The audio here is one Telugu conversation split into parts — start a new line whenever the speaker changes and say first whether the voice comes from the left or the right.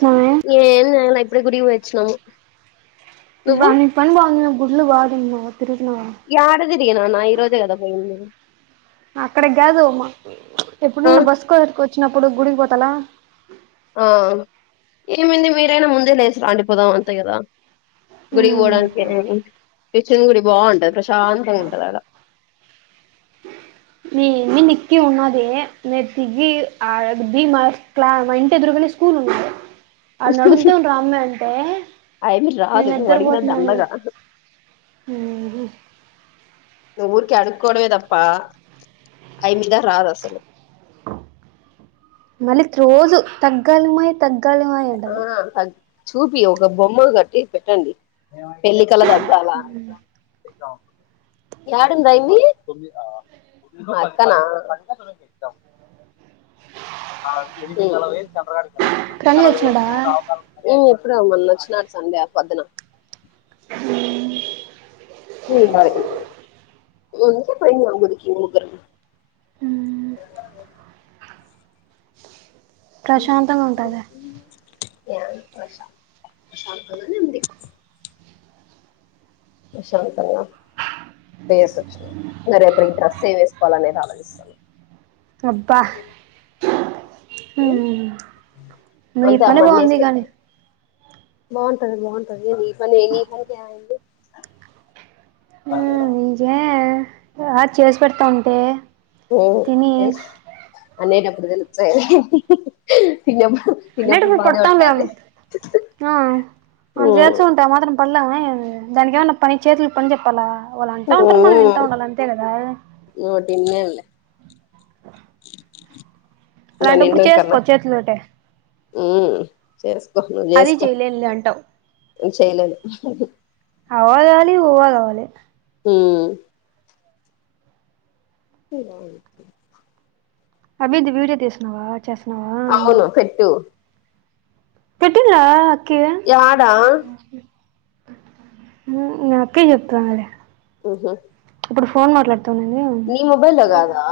right: మే
left: ఏం చేయలే ఇప్పుడే గుడికి పోయి వచ్చిన
right: అబ్బా నీ పని బాగుంది గుళ్ళు బాగా తిన్నావో పెరుగుతున్నావా
left: తిరిగిన నా ఈ రోజే కదా పోయింది
right: అక్కడికి కాదు మా
left: ఆ
right: ఎప్పుడున్న బస్సు కడి కో వచ్చినప్పుడు గుడికి పోతాలా
left: ఆ ఏమింది మీరైనా ముందే లేసి రాండిపోదాం అంతే కదా గుడికి వొడానికి ఏన ిషన్ గుడి బాగుం ప్రశాంతంగా ఉంటది అడ
right: మీ మీ నిక్కి ఉన్నదే మీరు తిగిి ఆ దిగి క్లా మా ఇంటి ఎదురుగనే స్కూల్ ఉన్నది ఆడు నడుగుద్దాం రామ్మే అంటే
left: అయమ్మి
right: నేను
left: రాదు నువ్వు
right: నిద్దరు
left: అడిగిన
right: పోతున్నాను
left: దండగా నువు ఊరికే అడుకోడవేదప్పా అఐమిదా రాధాసలు
right: మళ్ళీ రోజు తగ్గలమై తగ్గగాలి మాయ డే
left: చూపియి ఒక బొమ్మ కట్టి పెట్టండి పెళ్లి కళ తగ్గాల యడుందాయింది ఓ అక్కనా మ్ మ్
right: ప్రణయ్ వచ్చినాడా
left: అప్పుడ మోన్నచ్చినడు సండే ఆపద్నా
right: [inaudible]
left: మడీ ఇగో ఇంకే పొయిన గుడికి ముగురం
right: అ ప్రశాంతంగా ఉంటదా
left: ప్రశాంతంగా నే ఉంది ప్రశాంతంగా పొయెసొచ్చిన ఇగ రేపుడికి డ్రస్ ఏ వేసుకోవాలనేది ఆలోచస్తాన
right: అబ్బా నీ
left: అంతే
right: పని
left: అమ్మ అన్ని వేసి
right: బాగుంది కనీ
left: పెట్టాను బాగుంటది బాగుంటది నీ పని నీ పనికేవైంది
right: ఆ నిజే ఆ చేసి పెడతా ఉంటే
left: ఏ
right: తిని
left: ఎస్ అనేట తెలుచాయి
right: హన్నెటపుడు పడుతామ్ మేమ్ ఆ అంత ఏచ ఉంట ఆ మాత్రం పడలేమ దానికి ఏమైన్నా పని చేతులు పని చెప్పాలా వాళ్ళు అంటా ఉంటారు మనం వింటా ఉండాలి అంతే కదా
left: తిన్నేల
right: అలాంటప్పుడు చేసుకో చేత్లుంటే
left: చేే
right: అది చెయలేధ్ లే అంటవ్
left: చేయలేదు
right: అవ కావాలి ఉవ్వ కావాలి
left: ఊ స
right: అమీద్ ది వీడియో తీసినన్నావా చేస్తున్నావా
left: అవును కట్
right: కట్టిలా కిదా
left: యాడా
right: నాకే చెప్తా అదే
left: ఆహా
right: ఇప్పుడు ఫొన్ మాట్లాడడు
left: ని మొబైల్లో అ కాదా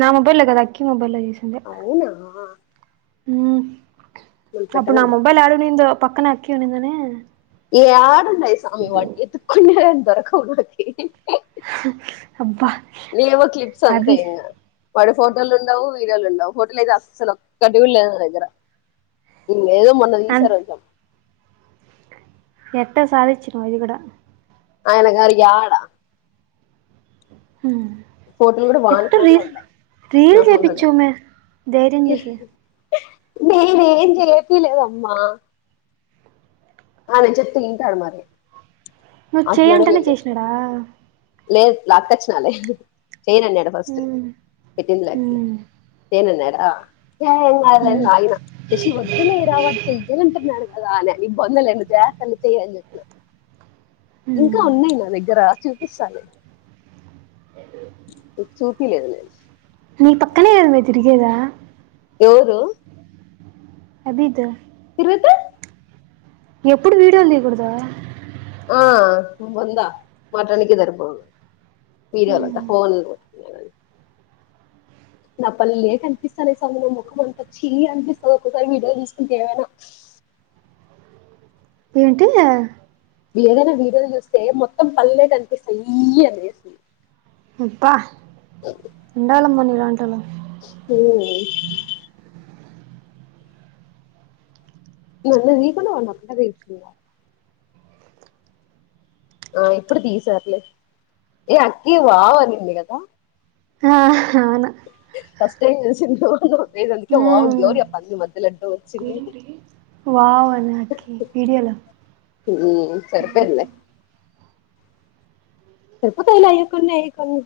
right: నా మొబైల్లో కాదు అక్కి మొబైల్లో తి
left: అవునా
right: హ
left: నన్ను
right: అప్పుడు నా
left: పెట్టమను
right: మొబైల్ ఆడు నింధో పక్కనక్కి ఉనిందనే
left: యాడున్నాయి సామి వాన్కి ఎతుకున్న జరకవునకి
right: హ
left: లేవో క్లిప్స్ అంతేయింగ వాడు ఫోటోలు ఉండవు వీడియోలు ఉండవు హోటోల్ అయితే అస్సలు ఒక్కగుటి లేదు నా దగ్గర ఏదో మన్నది
right: అన్
left: ఈసర్ కొంచం
right: ఎట్ట సాధిచ్చినవ్ ఇదిగుడా
left: ఆయనగారికి యాడ ఫోటోలు కూడా వాని
right: ఎట్
left: ఫోన్ లో
right: రీస్
left: ఉన్నాయి
right: రీల్
left: నా ఫోన్ లో లేవు
right: చేపిచ్చో మే ధైర్యం చేసి
left: నేను ఏం చేయ పిలేదమ్మా ఆ నేను చెప్తూ తింటాడు మరి
right: నువ్వు
left: ఆకిలోనే
right: చేయంటేనే చేసినాడా
left: లేదు లాక్కచ్చినాలే చైన్ అన్నాడు ఫస్ట్
right: ఉమ్
left: పెట్టిందిలకి
right: ఉమ్
left: చైన్ అన్నాడు ఆ ఏం కాదని
right: ఉమ్
left: లాగిన శశి వద్దలేరా వాడ్ చెయ్యాలంటున్నాడు కదా ఆన బోన్దలేండీ జాస్ అ చేయాలి చెప్న
right: ఉమ్
left: ఇంకా ఉన్నాయి నా దగ్గర చూ
right: ఆహ్
left: ఉమ్ చూపి లేదు నేను.
right: నీ పక్కనే ఆమె తిరిగేదా.
left: ఎవరు
right: అబీతో
left: తిరుగుతే
right: ఎప్పుడు వీడియోలు తీయకూడదా.
left: ఆహ్ బోందా మాట్లాడ్నికే సరిపోదు. వీడియోలు అంటా
right: ఉమ్
left: ఫోన్ లు. నా పని లేట్ అనిపిస్తాలే స్వామి నా ముఖం అంతా చీ అనిపిస్తది ఒకసారి వీడియో తీసుకుంటే ఏమైనా.
right: ఎంటియా
left: ఏదైనా వీడియో చూస్తే మొత్తం పల్లె కనిపిస్తయి ఈ అని
right: అప్పా ఎండళం మని ర దలం
left: ఓహో. నన్ను తి కూండా [inaudible] తెచ్చిందా ఆహ్ ఇప్పుడు తీసర్లే ఏ అక్కి బావానింది కదా.
right: ఆహ్ అవునా.
left: ఫస్ట్ టైం చూస్తున్నా
right: ఉమ్ వావ్ అనే అక్కి వీడియోలో
left: ఉమ్ సరిపోయిందిలే. చెప్పు తో అయ్యే కొన్ని అయిపోవు.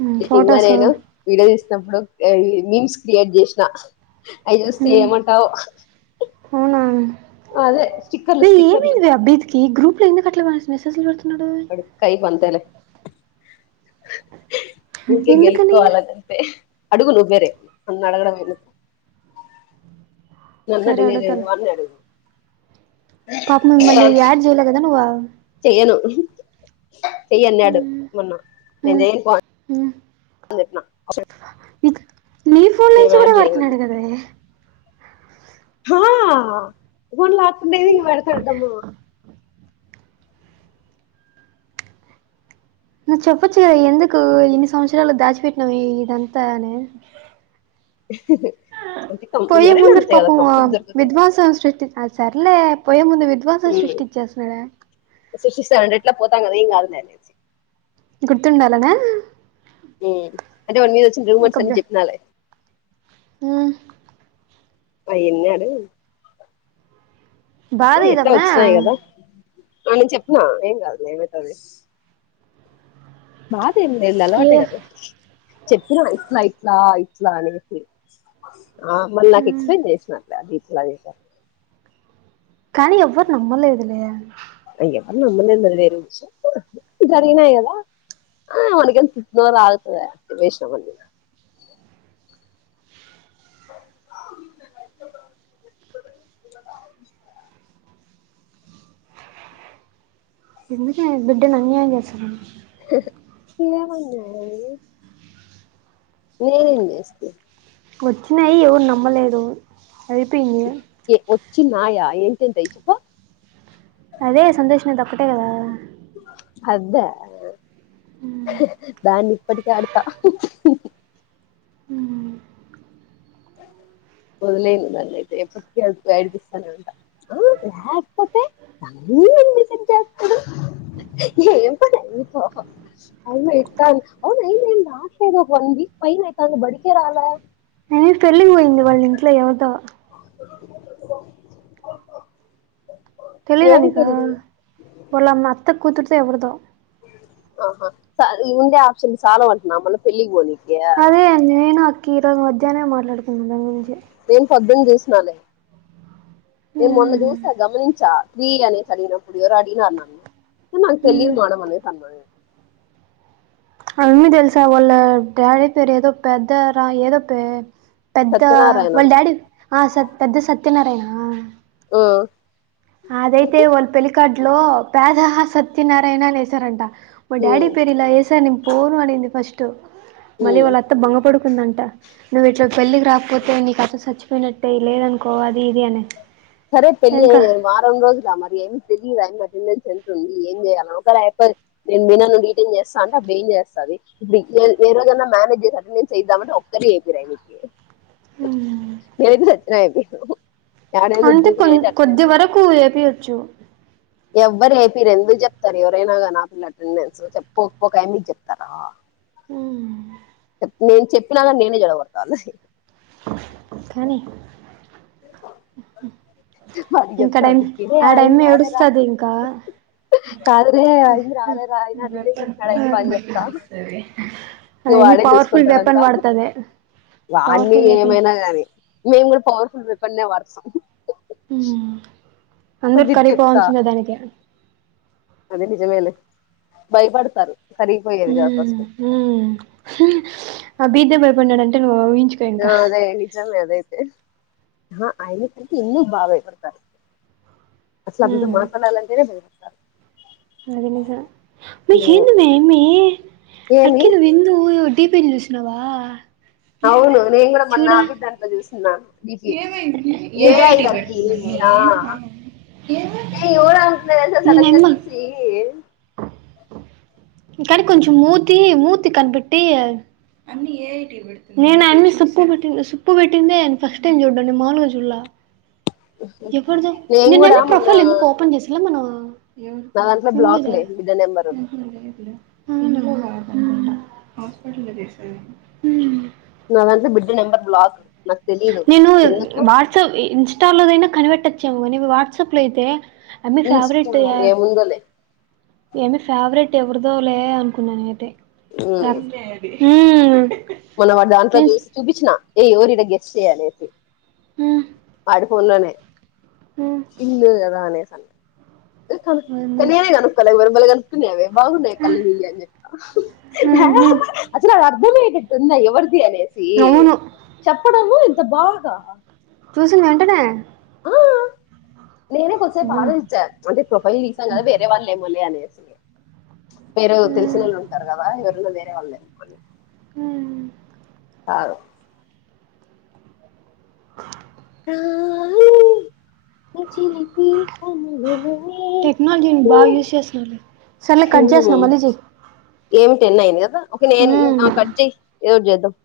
right: ఉమ్,
left: ఇంకా
right: ఫొటోస్
left: నేను వీడియో తీస్. ఇప్పుడు ఏయ్ మీమ్స్ క్రియేట్ చేసిన. అయ్యోస్
right: ఉమ్,
left: చేయమంటావో
right: అవునా
left: అదే స్టిక్కర్లు
right: వే
left: స్టిక్కర్లు.
right: మెసేజులు పెడ్
left: వాడు టైపు అంతేలే. ఆహ్ ఊకే
right: ఎందుకని
left: గెలుక్కోవాలని అంతే. అడుగు నువ్వే రే నన్ను అడగడం ఎందుకు. నన్నడిగేదేంది వాణ్ణే అడుగు.
right: పాపం మళ్లీ యాడ్ చేయలేదు కదా నువ్వు.
left: ఏను చెయ్యి అన్నాడు
right: ఉమ్,
left: మొన్న నేను
right: ఉమ్,
left: చెయ్యను పో అని అన్న.
right: ఉక్. నీ ఫోన్లో నుంచి కూడా వాడుతున్నాడు కదావే.
left: ఆహ్ హ. వన్ లాక్ మేబి పడతాడు అడ్డము.
right: నువ్వు చెప్పొచ్చు కదా ఎందుకు ఇన్ని సంవత్సరాలు దాచిపెట్టినావు ఇదంతా అని.
left: అంటే కం
right: పోయే
left: ఎవరైనా
right: ముందర
left: అంతే కదా
right: పాపం
left: కంఫర్ట్ దొరికితే
right: విద్వాసం సృష్టించ్. అ సర్లే పోయే ముందు విద్వాసం సృష్టించేస్తున్నాడ
left: సృష్టిస్తనాడు ఎట్ల పోతాం కదా ఏం కాదులే అనేసి
right: ఎతుండాలనే
left: అంటే వాని మీద వచ్చిన రూమర్స్ అన్ని చెప్పినాలే
right: ఆ
left: అయి ఇన్నాడు
right: బావేదమ్మ.
left: వచ్చినాయి కదా ఆ నేను చెప్పిన ఏం కాదులే ఏమైతది బ ఇల్ ఇల్
right: ఏ
left: అలవాటే గద చెప్పిన ఇట్లా ఇట్లా ఇట్లా అనేసి ఆ మళ్ళ నాకు
right: మ్,
left: ఎక్స్ప్లెయిన్ చేసినారు అది ఇట్ల చేస
right: కానీ ఎవరు నమ్మలేదు లే
left: అన్ను లొల్లి ఏందో అది వేరు విషయం జరిగినాయి కదా ఆ మనకెంత నోరు ఆగుతద వేషిన మంది
right: ఎందుకే బిడ్డని అన్యాయం చేస్తా
left: ఏమైంది ఆరోజు
right: వచ్చినాయి ఎవరు నమ్మలేదు అయిపోయింది
left: ఏ వచ్చి నాయ ఏంటి ఎంతయి చప్ప
right: అదే సంతోష న్నది ఒకటే కదా
left: అద
right: మ్,
left: దాన్ని ఇప్పటికే ఆడతా
right: ఉ
left: వదిలేయండి నన్నైతే ఎప్పటికి ఏడ్పిస్తనే ఉంటా ఆ లేకపోతే [unintelligible] అవునుయి ఆ ఒక వ వీక్ ఫైన అయితాంది బడికేరాలే
right: నీ పెళ్లికి పోయింది వాళ్ళ ఇంట్లో ఎవరిదో తెలిదా
left: ఏం
right: నీకు
left: పెళ్ళి
right: వాళ్లమ్మ అత్త కూతురు ఎవరిదో
left: ఆహా సాలు ఇవుండే ఆప్షన్లు సాల వంటనా మళ్ళ పెళ్ళికి పోని
right: అదే నేను అక ఈరోజు మధ్యనామె మాట్లాడుకున్న దాని గురించి
left: తేం ఫ డ్రింక్ చేసినాలే నేను మొన్న
right: మ్,
left: చూసా గమనించా త్రీ అనేసి అడినప్పుడు ఎవరో అడినారు నన్న నాకు
right: మ్.
left: తెలియర్ మానం వంద తమ్
right: అవన్నీ తెలుసా వాళ్ళ డాడీ పేరు ఏదో పెద్ద రా ఏదో ప పెద్ద
left: సత్యనారాయణ
right: వాళ్ళ డాడీ ఆ సత్ పెద్ద సత్ తినరేనా
left: ఓ
right: అదైతే వాల్ పెళ్ళి కార్డు ఇంట్లో పెదహ సత్యనారాయణ అని ఎసారంట మా
left: ఉ
right: డాడి పేరు ఇలా ఏసా అని పోను అడింది ఫస్టు
left: ఉ
right: మళ్ళీ వాళ్ళ అత్త భొంగపడుకుందంట నువ్వు ఇట్ల పెళ్ళికి రాకపోతే నీ కథ చచ్చిపోయినట్టే లేదనుకోవాలి ఇది అనే
left: సరే పెళ్లిి అ వారం రోజు మరి ఏ తెలియ అెండెన్స్ ఎంతతుంది ఏం చేయాలి ఒకే మ మీ ీటైన్ చేస్తా అంటే అప్పుడు ఏం చేస్తంది ఇప్పుడు ఏే రోజనా మేనేజ్ చే అటెండెన్స్ చేయిద్దామంటే ఒక్కరిే అయిపోరాకి
right: "ఉమ్,
left: ఎద్ సచ్చిన ఇది ఎడేద
right: అంటే కొద్ది వరకు ఏపియచ్చు టు
left: ఎవ్వరు ఏపీరు ఎందుకు చెప్తారు ఎవరైనా కానీ పిల్ల అటెండెన్స్ చెప్పుకోకపోక మీకు చెప్తారా
right: "ఉమ్,
left: నేను చెప్పినాక నేనే చెడ గొడుత ఆళ్లని
right: కానీ
left: [inaudible] అని
right: ఇంకా
left: చెప్తా
right: డైమ్
left: మీకి అయింది
right: ఆడయమ్మి
left: రాలేరా
right: ఏడుస్తది ఇంకా
left: కాదురే అయింది రాలేరా ఆయనాడినడ ఎప్ప అని చెప్తా నువ్వు
right: అయమ్మి
left: వాడే
right: పవర్ఫుల్ వెపన్
left: చూసుకుంటాడంతా
right: వాడుతది
left: వాన్ని
right: పవర్ఫుల్ వెపన్
left: ఏమైనా కానీ మేము కూడా పవర్ఫుల్ వెపన్నే వాడతాం
right: మ్మ్ అందరు
left: ఇది
right: కరిపోవాల్సిందే దానికి
left: అదే నిజమేలే భయపడుతారు
right: మ్మ్ మ్మ్ అభి [unintelligible] పన్నడంటే నువ్
left: అదే నిజంగా అదైతే ఆ ఐదు రతి ఇన్న బాగాైబర్తారు అసలు అంత మాట్లాడాల అంతేనే బయస్తారు
right: ఆది నిజమే మై ఏందీ మై ఈ అమ్మాయి
left: ఏమి
right: అక్కి నువ్వేలు డీపీ చూసినవా
left: అవును నేను కూడా మొన్న అభిదలో చూస్తున్నాను పి ఏఐదు అక్కకి ఆ ఏ ఊరు అతున్నారు తెసా సడన్ గా చూసి
right: ఇకానీ కొంచం మూతి ముతీ కనిపెట్టి నేను అన్ని సప్పు పెట్టి సప్పు పెట్టింద ఫస్ట్ టై చూడ్డా మాలుగ చులా ఎప్పుడుదుో
left: నేను కూడా
right: నిన్నమ
left: మొన్న
right: ప్రొఫైల్ ఎందుకు ఓపెన్ చేసలా మనం ఆ ఎ ఉంది దా
left: ఇద నెంబరు
right: హస్పిటల్కి మ్మ్
left: నా దాంట్లో బిడ్జ నెంబర్ బ్లాక్ నాకు తెలీదు
right: నేను
left: ఎందుకు
right: వాట్సప్ ఇస్ ఇటాదనా కనిపెట్టొచ్చాము కానీ వాట్సాప్ లో అయితే అమ
left: ఇన్స్టా
right: ఫెవరెట్
left: ఏముందోలే
right: ఎమి ఫెవరెట్ ఎవరిదో లే అనుకున్నాను అయితే సందే అది మ్మ్
left: మనం వాడు దాంట్లో
right: ఎస్
left: చూసి చూపించిన ఎవరు ఈడ గెస్ చే అన్నేసి
right: మ్మ్
left: ఫోన్లోనే
right: మ్మ్.
left: ఇల్ అదనేే చల నీనే కనుక్కాల బమలు కనుక్కున్నా అవే బాగున్నాయి
right: మ్మ్.
left: కళ్ళునీీళ్ళ అ చెప్ప
right: మ్మ్.
left: అసలు అవి అర్థమేటట్టున్నాయి ది అనేసి
right: అవును
left: చెప్పడము బాధదా
right: చూసిన వెంటనే
left: నేనే కొంసేపు
right: ఉమ్,
left: ఆలోచించ్చా అంటే ప్రొఫైల్ తీసా కదా వేరే వాళ్ళలే మోలే అనే మీరు
right: ఉమ్,
left: తెలిసిన వాళ్ళు ఉంటారు కదా ఎవరినా వేరే వాళ్ళు
right: ఉమ్.
left: అవ్ ఆ
right: టెక్నాలజీని బాగా యూజ్ చేస్తున్నారు సర్లే కట్ చేస్తున్నా మళ్ళీ చెయ్యి
left: ఏమిటిన్నాయికదా
right: ఉమ్.
left: అసలు కట్ చేయి ఎదోటి చేద్దాం